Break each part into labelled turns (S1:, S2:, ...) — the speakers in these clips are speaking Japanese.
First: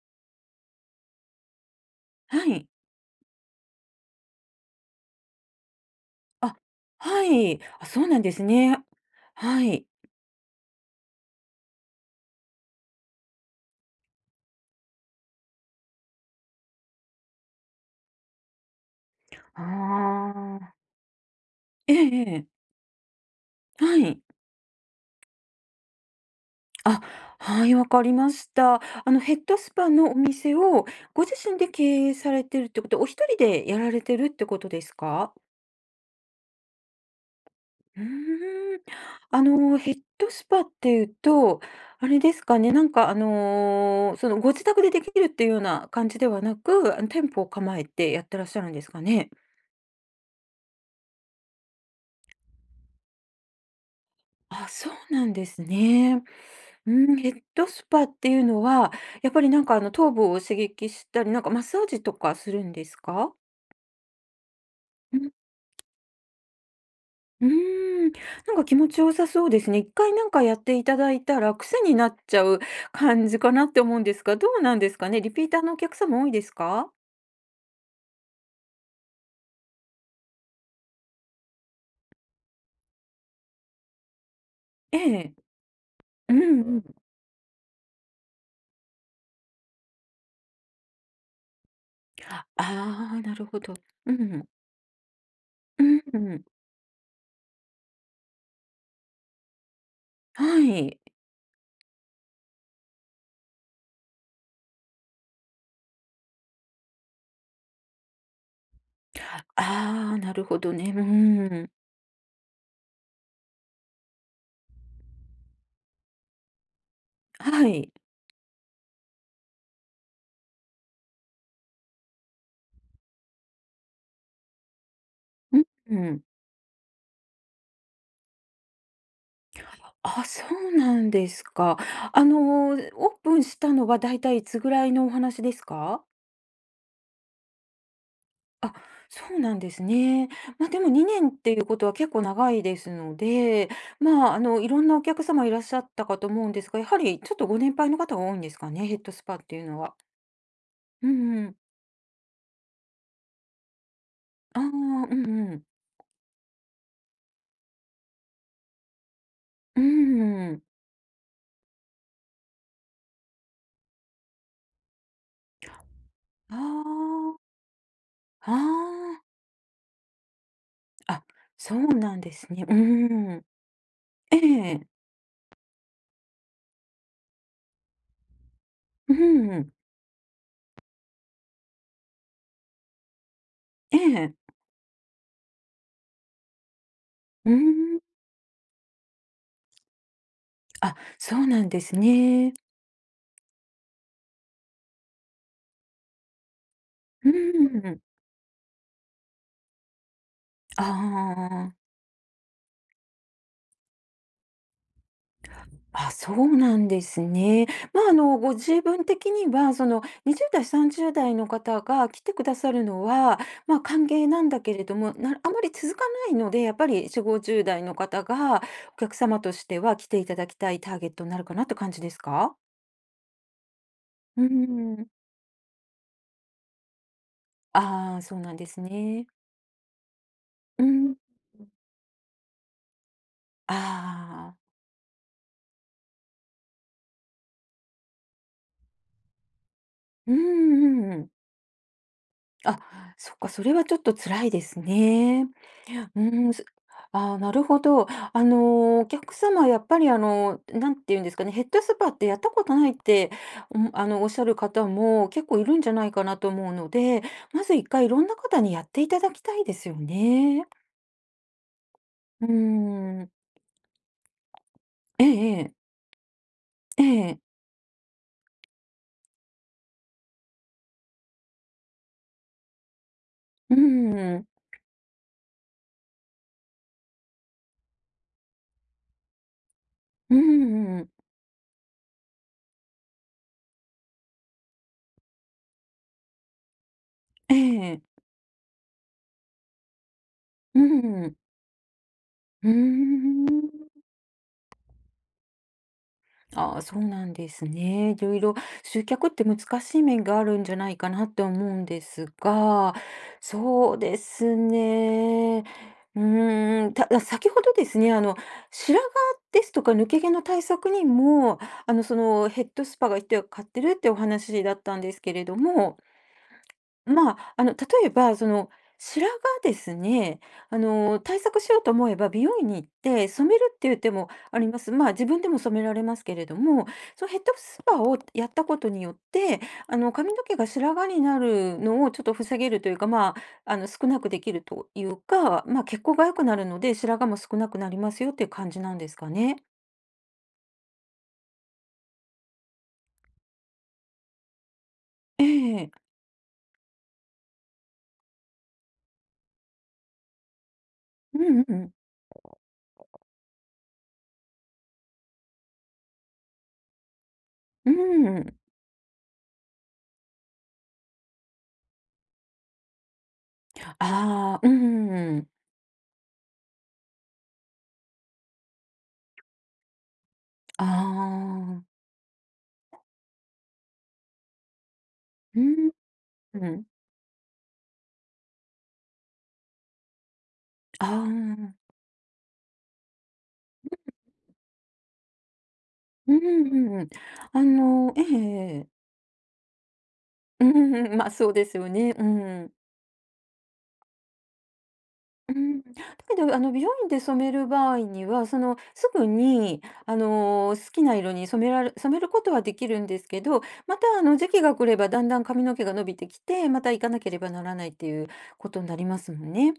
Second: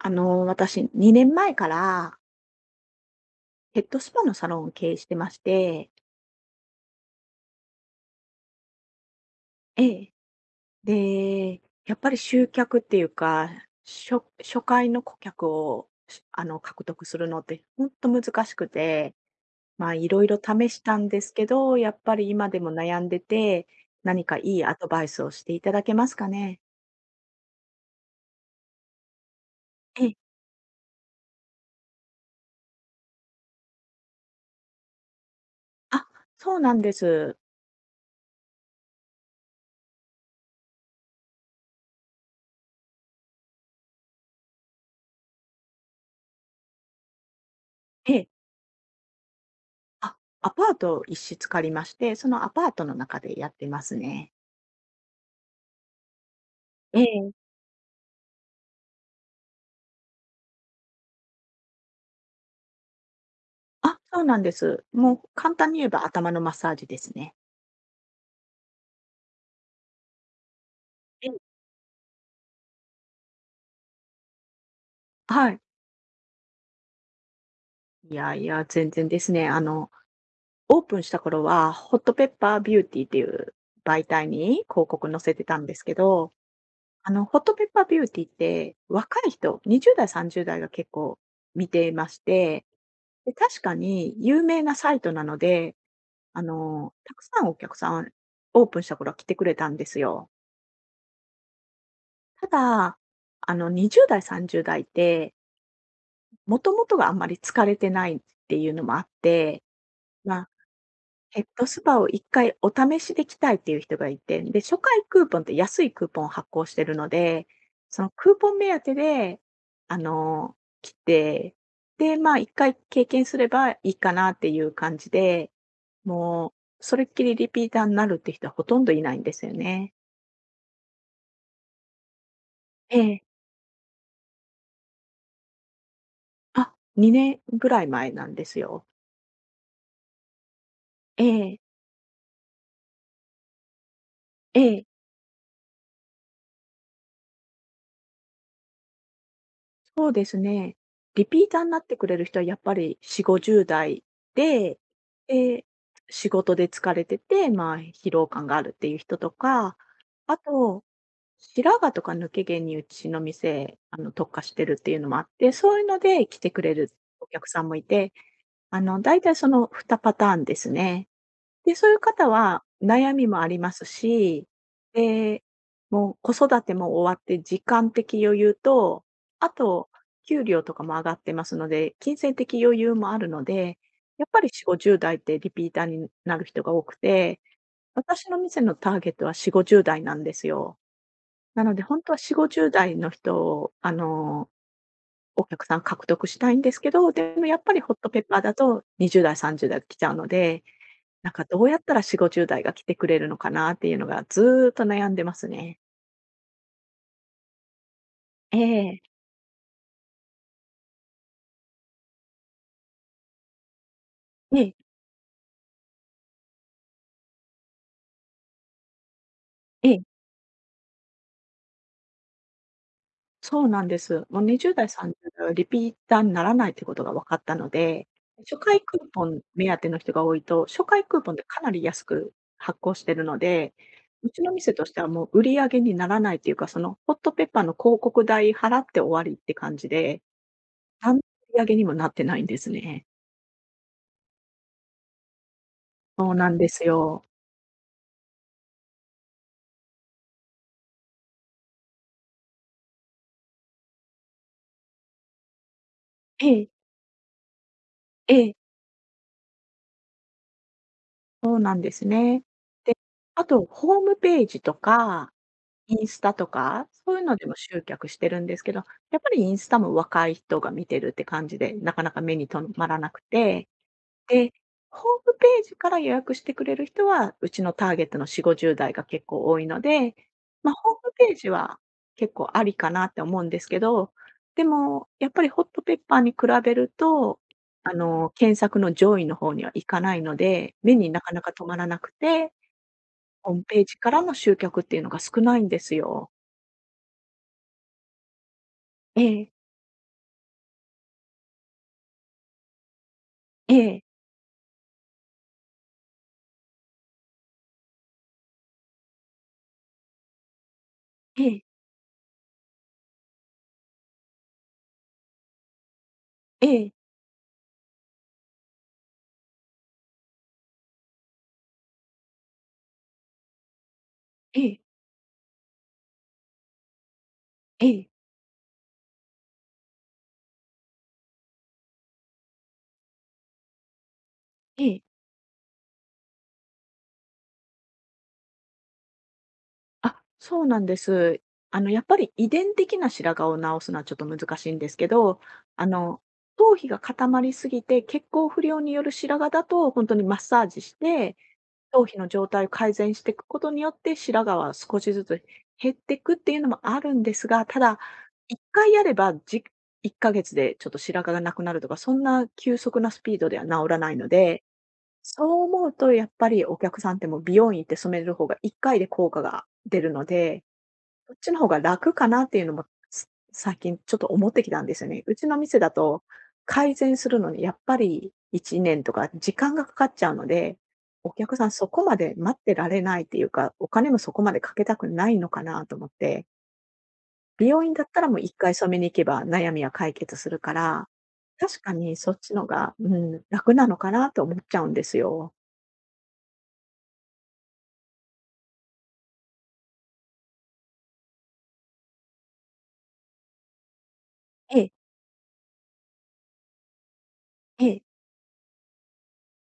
S1: 私、2年前から
S2: はい。
S1: ヘッドスパのサロンを経営してまして、
S2: あ、はい。あ、そうなんですね。は
S1: え
S2: い。
S1: え。で、やっぱり集客っていうか、初初回の顧客を、しあの、獲得するのってほんと難しくて、まあ、いろい
S2: あ
S1: ろ試
S2: あ。
S1: したんですけど、や
S2: え
S1: っぱ
S2: え
S1: り
S2: え
S1: 今で
S2: え。
S1: も悩んでて、
S2: はい。
S1: 何かいいアドバイスをしていただけますかね？
S2: あ、はい、わかりました。あのヘッドスパ
S1: ええ。
S2: のお店をご自身で経営されてるってこと、お一人でやられてるってことですか？
S1: あ、そうなんです。
S2: うーん。あのヘッドスパっていうと、あれですかね、そのご自宅でできるっていうような感じではなく、あの店舗を構えて
S1: え
S2: やっ
S1: え。
S2: てらっしゃるんですかね？
S1: あ、アパートを一室借りまして、そのアパートの中でやってますね。
S2: あ、そうなんですね。う
S1: え
S2: ん、ヘ
S1: え。
S2: ッドスパっていうのは、やっぱり頭部を刺激したり、マッサージとかするんですか？
S1: あ、そうなんです。
S2: う
S1: もう
S2: ん、
S1: 簡単に言えば頭のマッサージですね。
S2: うーん、なんか気持ち良さそうですね。一回なんかやっていただい
S1: え
S2: た
S1: え。
S2: ら癖になっちゃう感じかなって思うんですが、どうなんですかね？リピー
S1: は
S2: タ
S1: い。
S2: ーのお客様多いですか？
S1: いやいや、全然ですね。オープンした頃は、ホットペッパービューティーっていう媒体に広
S2: え
S1: 告載せ
S2: え。
S1: てたんですけど、
S2: うんうん。
S1: ホットペッパービューティーって、若い人、20代、30代が結構見ていまし
S2: あ
S1: て、
S2: あー、
S1: で、
S2: なるほ
S1: 確か
S2: ど。う
S1: に有
S2: ん。
S1: 名なサイトなので、
S2: うんうん。
S1: たくさんお客さん、オープンした頃は来てくれたんですよ。
S2: はい。
S1: ただ、20代、30代ってもともとがあんまり疲れてないっていうのもあって、
S2: ああ、な
S1: ま
S2: る
S1: あ、
S2: ほどね。う
S1: ヘッド
S2: ん。
S1: スパを1回お試しで来たいっていう人がいて、で、初回クーポンって安いクーポンを発行してるので、
S2: はい。
S1: そのクーポン目当てで、あの、来て、で、まあ、1回経験すればいいかなっていう感じで、
S2: うんうん。
S1: もう、それっきりリピーターになるって人はほとんどいないんですよね。
S2: あ、そうなんですか。
S1: え
S2: オー
S1: え。
S2: プンしたのはだいたいいつぐらいのお話ですか？
S1: あ、2年ぐらい前なんです
S2: あ、
S1: よ。
S2: そうなんですね。ま、でも2
S1: え
S2: 年って
S1: え、
S2: いうことは結構長いですので、まあ、
S1: え
S2: いろ
S1: え。
S2: んなお客様いらっしゃったかと思うんですが、やはりちょっとご年配の方が多いんですかね、ヘッドスパっていうのは。
S1: そうですね。
S2: う
S1: リ
S2: んう
S1: ピー
S2: ん。
S1: ターになってくれる人はやっぱり40、50代
S2: ああ、う
S1: で、
S2: んうん。
S1: で、仕事で疲れてて、まあ、疲労感があるっていう人とか、
S2: う
S1: あ
S2: ーん。
S1: と、白髪とか抜け毛にうちの店、特化してるっていうのもあって、そういうので来て
S2: あ
S1: くれるお
S2: あ、
S1: 客さんもいて、
S2: あ
S1: だいた
S2: あ。
S1: いその2パターンですね。
S2: あ、
S1: で、
S2: そう
S1: そういう
S2: なん
S1: 方
S2: です
S1: は
S2: ね。うー
S1: 悩みも
S2: ん。
S1: あります
S2: え
S1: し、
S2: え。
S1: で、もう子育ても終わって時間的余裕と、
S2: う
S1: あ
S2: ーん。
S1: と給料とかも上がってますので、金銭的余裕もあるので、
S2: え
S1: やっぱり
S2: え。
S1: 40、50代ってリピーターになる人が多くて、
S2: うーん。
S1: 私の店のターゲットは40、50代なんですよ。
S2: あ、そうな
S1: な
S2: ん
S1: の
S2: で
S1: で
S2: す
S1: 本当は40、
S2: ね。
S1: 50代の人を、お客さん獲得したいんですけど、
S2: う
S1: でもやっぱり
S2: ー
S1: ホッ
S2: ん。
S1: トペッパーだと20代、30代来ちゃうので、
S2: あ
S1: なんかどうやっ
S2: あ。
S1: たら40、50代が来てくれるのかなっていうのがずーっと悩んでますね。
S2: あ、そうなんですね。まあ、ご
S1: え
S2: 自
S1: え。
S2: 分的には、その、20代、30代の方が来てくださるのは、まあ、歓迎なん
S1: え
S2: だけ
S1: え、
S2: れども、なあまり続かないので、やっぱり40、50代の方がお客様として
S1: え
S2: は
S1: え。
S2: 来ていただきたいターゲットになるかなって感じですか？
S1: そうなんです。もう
S2: うー
S1: 20代、
S2: ん。
S1: 30代はリピーターにならないってことが分かったので、
S2: ああ、そうな
S1: 初
S2: んで
S1: 回
S2: す
S1: クーポ
S2: ね。
S1: ン目当ての人が多いと、
S2: う
S1: 初回
S2: ん。
S1: クーポンってかなり安く発行してるので、
S2: あ
S1: うちの
S2: あ。
S1: 店としてはもう売り上げにならないっていうか、そのホットペッパーの広告代払って終わりって感じで、
S2: うんうん
S1: 何
S2: う
S1: の
S2: ん。
S1: 売り上げにもなってないんです
S2: あ、
S1: ね。
S2: そっか、それはちょっと辛いですね。う
S1: そうな
S2: ーん、
S1: ん
S2: す
S1: ですよ。
S2: ああ、なるほど。あの、お客様やっぱり、何て言うんですかね、ヘッドスパってやったことないって、おっしゃる方も結構いるんじゃないかな
S1: え
S2: と
S1: え、
S2: 思うので、まず一回いろん
S1: え
S2: な
S1: え。
S2: 方にやっていただきたいですよね。
S1: そうなんですね。
S2: うー
S1: で、
S2: ん。
S1: あとホームページと
S2: え
S1: か、
S2: えええ。
S1: インスタとか、
S2: え
S1: そういうの
S2: え。
S1: でも集客してるんですけど、やっぱりインスタも若い人が見てるって感じで、なかなか目に留まらなくて、
S2: うーん。
S1: で、ホームページから予約してくれる人は、うちのターゲットの4 50代が結構多いので、
S2: うー
S1: まあ、ホー
S2: ん。
S1: ムページは結構ありかなって思うんですけど、でも、やっぱりホットペッパーに比べると、
S2: ええ。
S1: 検索の上位の方にはいかないので、
S2: う
S1: 目にな
S2: ー
S1: か
S2: ん。
S1: なか止まらなくて、
S2: うー
S1: ホームペ
S2: ん。
S1: ージからの集客っていうのが少ないんですよ。
S2: ああ、そうなんですね。いろいろ集
S1: え
S2: 客って
S1: え、
S2: 難しい面があるんじゃないかなって思うんですが、
S1: え
S2: そう
S1: え、
S2: ですね。うーん、ただ先ほどですね、白髪ですとか抜け毛の対策に
S1: え
S2: も、
S1: え、
S2: そのヘッドスパが一手買ってるってお話だったんですけれども、
S1: ええ、
S2: まあ、あの、例えば、その、白髪ですね、対策しようと思えば美容院に行って染めるっていう手もあ
S1: え
S2: りま
S1: え、
S2: す。まあ、自分でも染められますけれども、そのヘッドス
S1: え
S2: パ
S1: え、
S2: をやったことによって、髪の毛が白髪になるのをちょっと防げるというか、まあ、少なくできる
S1: え
S2: と
S1: え。
S2: いうか、まあ、血行が良くなるので、白髪も少なくなりますよっていう感じなんですかね。
S1: あ、そうなんです。やっぱり遺伝的な白髪を治すのはちょっと難しいんですけど、
S2: え
S1: あ
S2: え。
S1: の、頭皮が固まりすぎて、血行不良による白髪だと、本当にマッサージして、
S2: うんうん。
S1: 頭皮の状態を改善していくことによって、白髪は少しずつ減っていくっていうのもあるんですが、た
S2: う
S1: だ、1
S2: ん。
S1: 回やれば、1ヶ月でちょっと白髪がなくなるとか、そんな急速なスピードでは治らないの
S2: あ
S1: で、
S2: あ、うん。
S1: そう思うとやっぱりお客さんってもう美容院行って染める方が1回で効果が出るので、
S2: あ
S1: そっちの方が
S2: あ。
S1: 楽かなっていうのも、最近ちょっと思ってきたんですよね。うちの
S2: う
S1: 店だ
S2: ん。
S1: と改善するのにやっぱり1年とか時間がかかっちゃうので、
S2: ああ、う
S1: お客さん
S2: ん
S1: そこまで待ってられないっていうか、お金もそこまでかけたくないのかなと思っ
S2: う
S1: て、
S2: んうん。あ
S1: 美容院だっ
S2: の、
S1: たらもう1回
S2: ええ
S1: 染めに行けば悩みは解決する
S2: う
S1: か
S2: ん
S1: ら、
S2: うんまあそうです
S1: 確
S2: よ
S1: か
S2: ね。
S1: に
S2: う
S1: そっちの
S2: ん。
S1: が、うん、楽なのかなと思っちゃうんです
S2: う
S1: よ。
S2: ん。だけど、美容院で染める場合には、その、すぐに、好きな色に染めることはできるんですけど、また、時期が
S1: え
S2: 来
S1: え
S2: ればだんだん髪の毛が伸びてきて、また行かなければなら
S1: え
S2: ないっ
S1: え、
S2: ていうことになりますもんね。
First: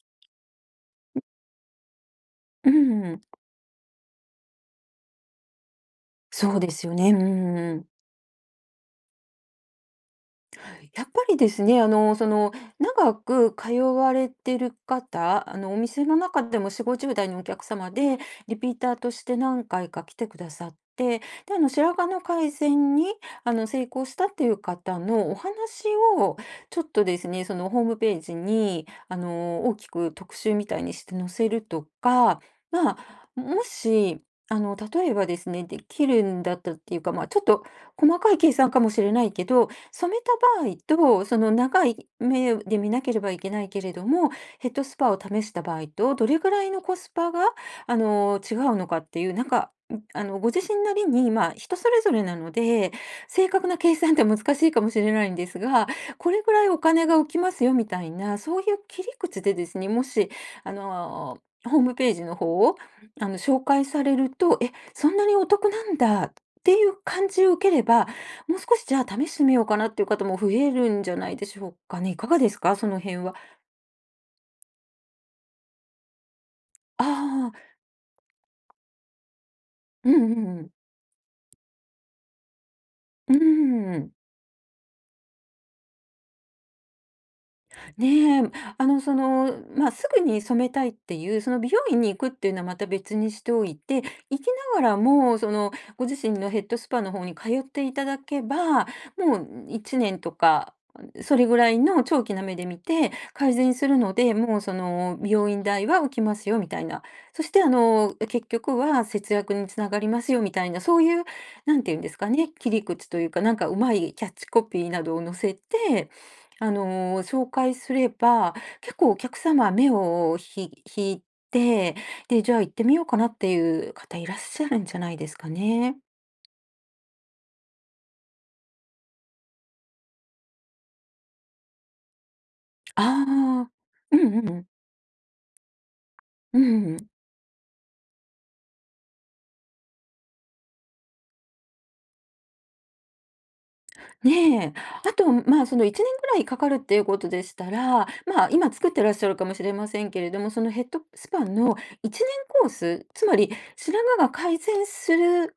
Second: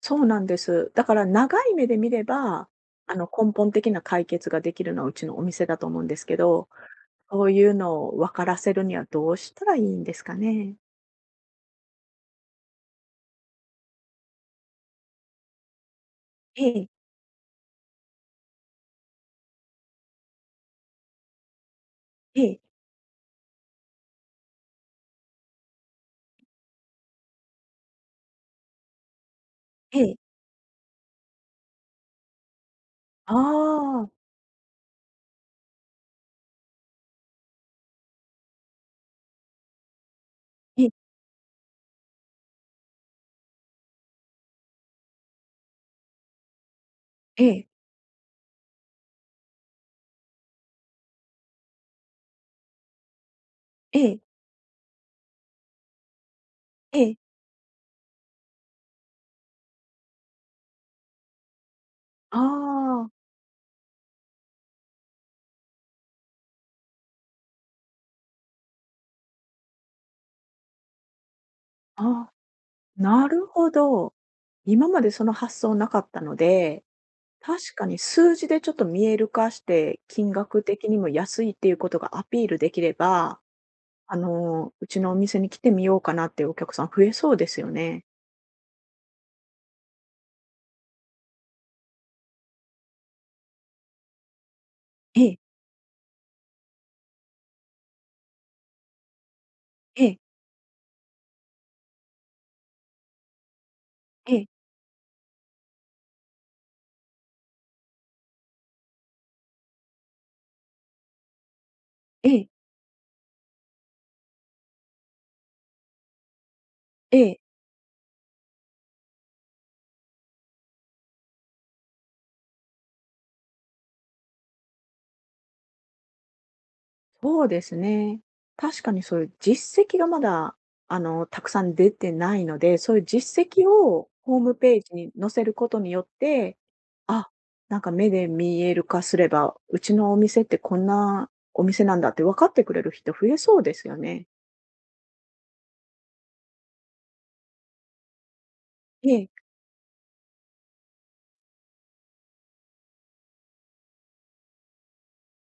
S1: そうなんです。だから長い目で見れば、
S2: うん。
S1: 根本的な解決ができるのはうちのお店だと思うんですけ
S2: そう
S1: ど、
S2: ですよね。
S1: そういう
S2: うん。
S1: のを分からせるにはどうしたらいいんですかね？
S2: やっぱりですね、あの、その、長く通われてる方、お店の中で
S1: え
S2: も40、
S1: え、
S2: 50代のお客様で、リピーターとして何回か来てくださって、で、白髪の
S1: え
S2: 改
S1: え、
S2: 善に、成功したっていう方のお話を、ちょっとですね、その、ホームページに、大き
S1: え
S2: く
S1: え。
S2: 特集みたいにして載せるとか、まあ、
S1: あ
S2: も
S1: あ、
S2: し、例えばですね、できるんだったっていうか、まあ、ちょっと細かい計算かもしれないけど、染めた場合
S1: ええ、
S2: と、その長い目で見なければいけないけれども、ヘッドスパを試した場合と、どれぐらいのコスパが、
S1: ええ、
S2: 違うのかっていう、ご自身なりに、まあ、人それぞれなので、正確な計
S1: え
S2: 算っ
S1: え、
S2: て難しいかもしれないんですが、これぐらいお
S1: え
S2: 金
S1: え。
S2: が浮きますよみたいな、そういう切り口でですね、もし、あの、ホームページの
S1: あ
S2: 方を、
S1: あ、
S2: 紹介されると、え、そんなにお得なんだっていう感じを受ければ、もう少しじゃあ試してみようかなっていう方も増えるんじゃないでしょうかね。いか
S1: ああ、
S2: がですか？その辺
S1: な
S2: は。
S1: るほど。今までその発想なかったので、
S2: ああ、
S1: 確かに数字でちょっと見える化して、
S2: うんう
S1: 金
S2: んう
S1: 額
S2: ん。
S1: 的にも安いっていうことがアピールできれ
S2: うー
S1: ば
S2: ん。
S1: うちのお店に来てみようかなっていうお客さん増えそうですよね。
S2: ねえ、あの、その、まあ、すぐに染めたいっていう、その美容院に行くっていうのはまた別にしておいて、行きながら
S1: ええ、
S2: も、その、ご自身のヘッドスパの方に通っていただけば、もう1
S1: ええ、
S2: 年とか、それぐらいの長期な目で見て改善するの
S1: え
S2: で、
S1: え、
S2: もうその美容院代は浮きますよみたいな。そしてあの、結局は節約につながりますよみたいな、そういう、なんていうんです
S1: え
S2: か
S1: え、
S2: ね、切り口というか、なんかうまいキャッチコピーなどを載せて、
S1: ええ、
S2: 紹介すれば、結構お客様目を引いて、で、じゃあ行ってみようかなっていう方いらっしゃるんじゃないですかね。
S1: そうですね。確かにそういう実績がまだ、たくさん出てないので、そういう実
S2: あ
S1: 績
S2: あ。
S1: を
S2: う
S1: ホー
S2: んう
S1: ム
S2: ん。
S1: ページに載せることによって、
S2: うんうん。
S1: あ、なんか目で見える化すれば、うちのお店ってこんなお店なんだって分かってくれる人増えそうですよね。
S2: ねえ。あと、まあ、その1年ぐらいかかるっていうことでしたら、まあ、今作ってら
S1: え
S2: っしゃる
S1: え、
S2: かもしれませんけれども、そのヘッドスパの1年コース、つまり白髪が改善する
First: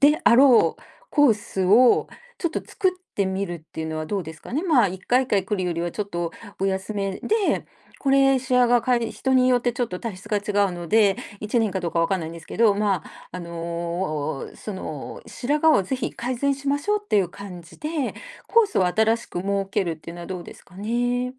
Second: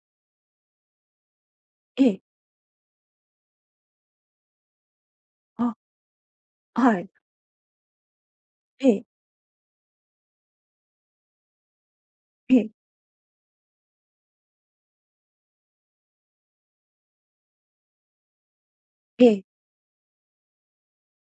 S2: であろうコース
S1: え
S2: を
S1: え、
S2: ちょっと作ってみるっていうのはどうですかね。まあ、1回1回来るよ
S1: あ、
S2: りはちょっとお休
S1: はい、
S2: めで、これ、白髪
S1: え
S2: か
S1: え、
S2: い人によってちょっと体質が違うので、1年かどうかわかんないんです
S1: え
S2: け
S1: え、
S2: ど、まああの、その、白髪をぜひ改善しましょうっていう感じで、コースを新
S1: え
S2: しく
S1: え。
S2: 設けるっていうのはどうですかね。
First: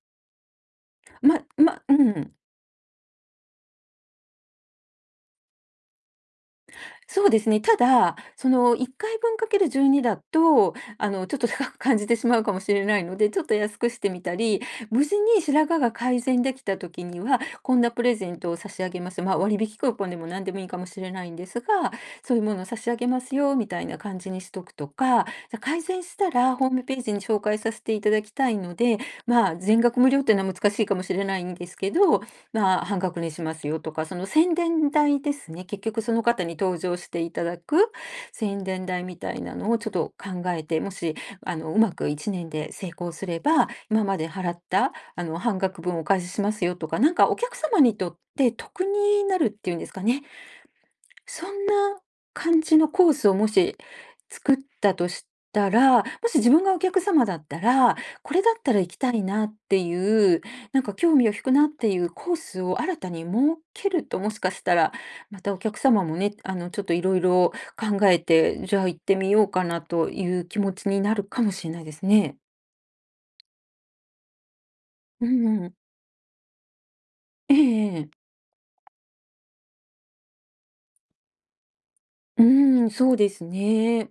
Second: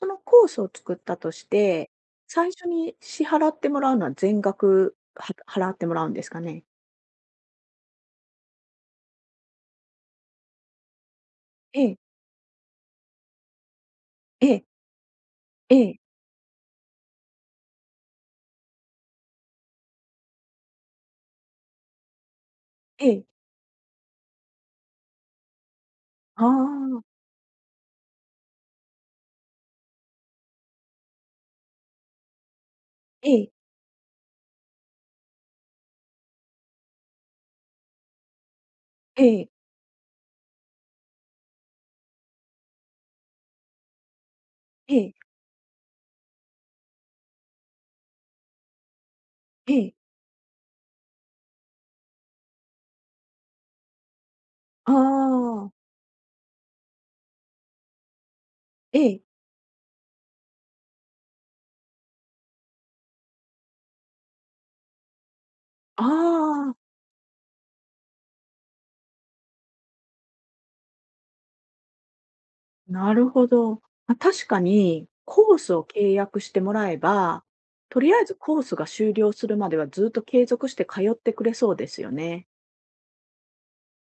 S1: そのコースを作ったとし
S2: まま
S1: て、
S2: うん。
S1: 最初に支払ってもらうのは全額は払ってもらうんですかね？
S2: そうですね。ただ、その1回分かける12だと、ちょっと高く
S1: ええ、
S2: 感じてしまうかもしれないので、ちょっと安くしてみた
S1: え
S2: り、
S1: え、
S2: 無事に白
S1: え
S2: 髪が
S1: え、
S2: 改善できた時には、こんなプレゼントを差し上げます。まあ、割引クーポンでも何でもいいかもしれないんですが、そういうものを差し上
S1: え
S2: げま
S1: え、
S2: すよ、みたいな感じにしとくとか、じゃあ改善した
S1: あ
S2: らホームペ
S1: あ、
S2: ージに紹介させていただきたいので、まあ、全額無料っていうのは難しいかもしれないんですけど、まあ、半額
S1: え
S2: にし
S1: え、
S2: ますよとか、その宣伝代ですね。結局その方に登場していただく宣伝代み
S1: え
S2: たい
S1: え、
S2: なのをちょっと考えて、もし、うまく1年で成功すれば、今まで払った、
S1: ええ、
S2: 半額分お返ししますよとか、なんかお客様にとって得になるって
S1: え
S2: いうんです
S1: え、
S2: かね。そんな感じのコースをもし作っ
S1: あ
S2: たとし
S1: あ、
S2: たら、もし自分がお客様だったら、これだったら行き
S1: え
S2: た
S1: え、
S2: いなっていう、なんか興味を引くなっていうコースを新たに設けると、もしかしたら、またお客
S1: あ
S2: 様もね、
S1: あ、
S2: ちょっといろいろ考えて、じゃあ行ってみようかなという気持ちになるかもしれないですね。
S1: なるほど。まあ、確かに、
S2: う
S1: コー
S2: んう
S1: ス
S2: ん。
S1: を契約してもらえば、と
S2: え
S1: りあえ
S2: え
S1: ずコースが終了するまではずっと継続して通ってくれそうですよ
S2: う
S1: ね。
S2: ん、そうですね。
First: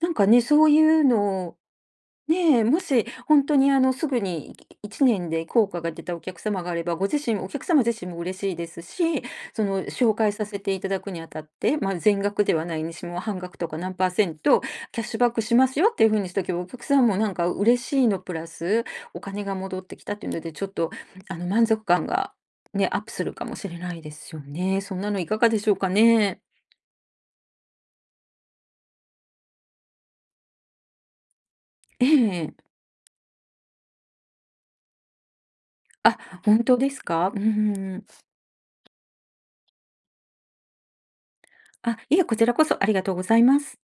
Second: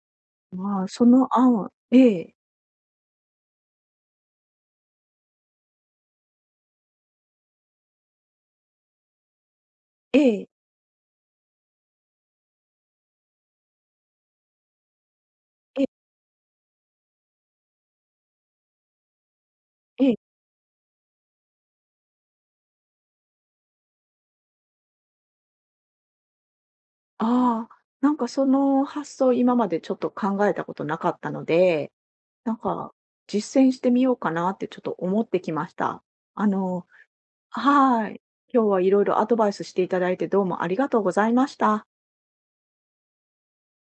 S2: なんかね、そうい
S1: まあ、そ
S2: う
S1: の
S2: の
S1: 案
S2: を
S1: はええ、
S2: ねえ、もし本当にあの、すぐにい1年で効果が出たお客様があれば、ご自身お客様自身も嬉しいですし、その紹
S1: え
S2: 介さ
S1: え、
S2: せていただくにあたって、まあ、全額ではないにしても半額とか何パーセントキャッシュバックします
S1: ええ、え
S2: よって
S1: え。
S2: いう風にしとけば、お客さんもなんか嬉しいのプラス、お金が戻ってきたっていうので、ちょっと満足感がね、アップするかもしれないですよね。そんなのいかがでしょうかね？
S1: ああ、なんかその発想、今までちょっと考えたことなかったので、
S2: え
S1: な
S2: え。
S1: んか実践してみようかなってちょっと思ってきました。
S2: あ、
S1: あ
S2: 本当
S1: の、
S2: ですか？うんうん。
S1: はい。今日はいろいろアドバイスしていただいてどうもありがとうございました。
S2: あ、いえ、こちらこそありがとうございます。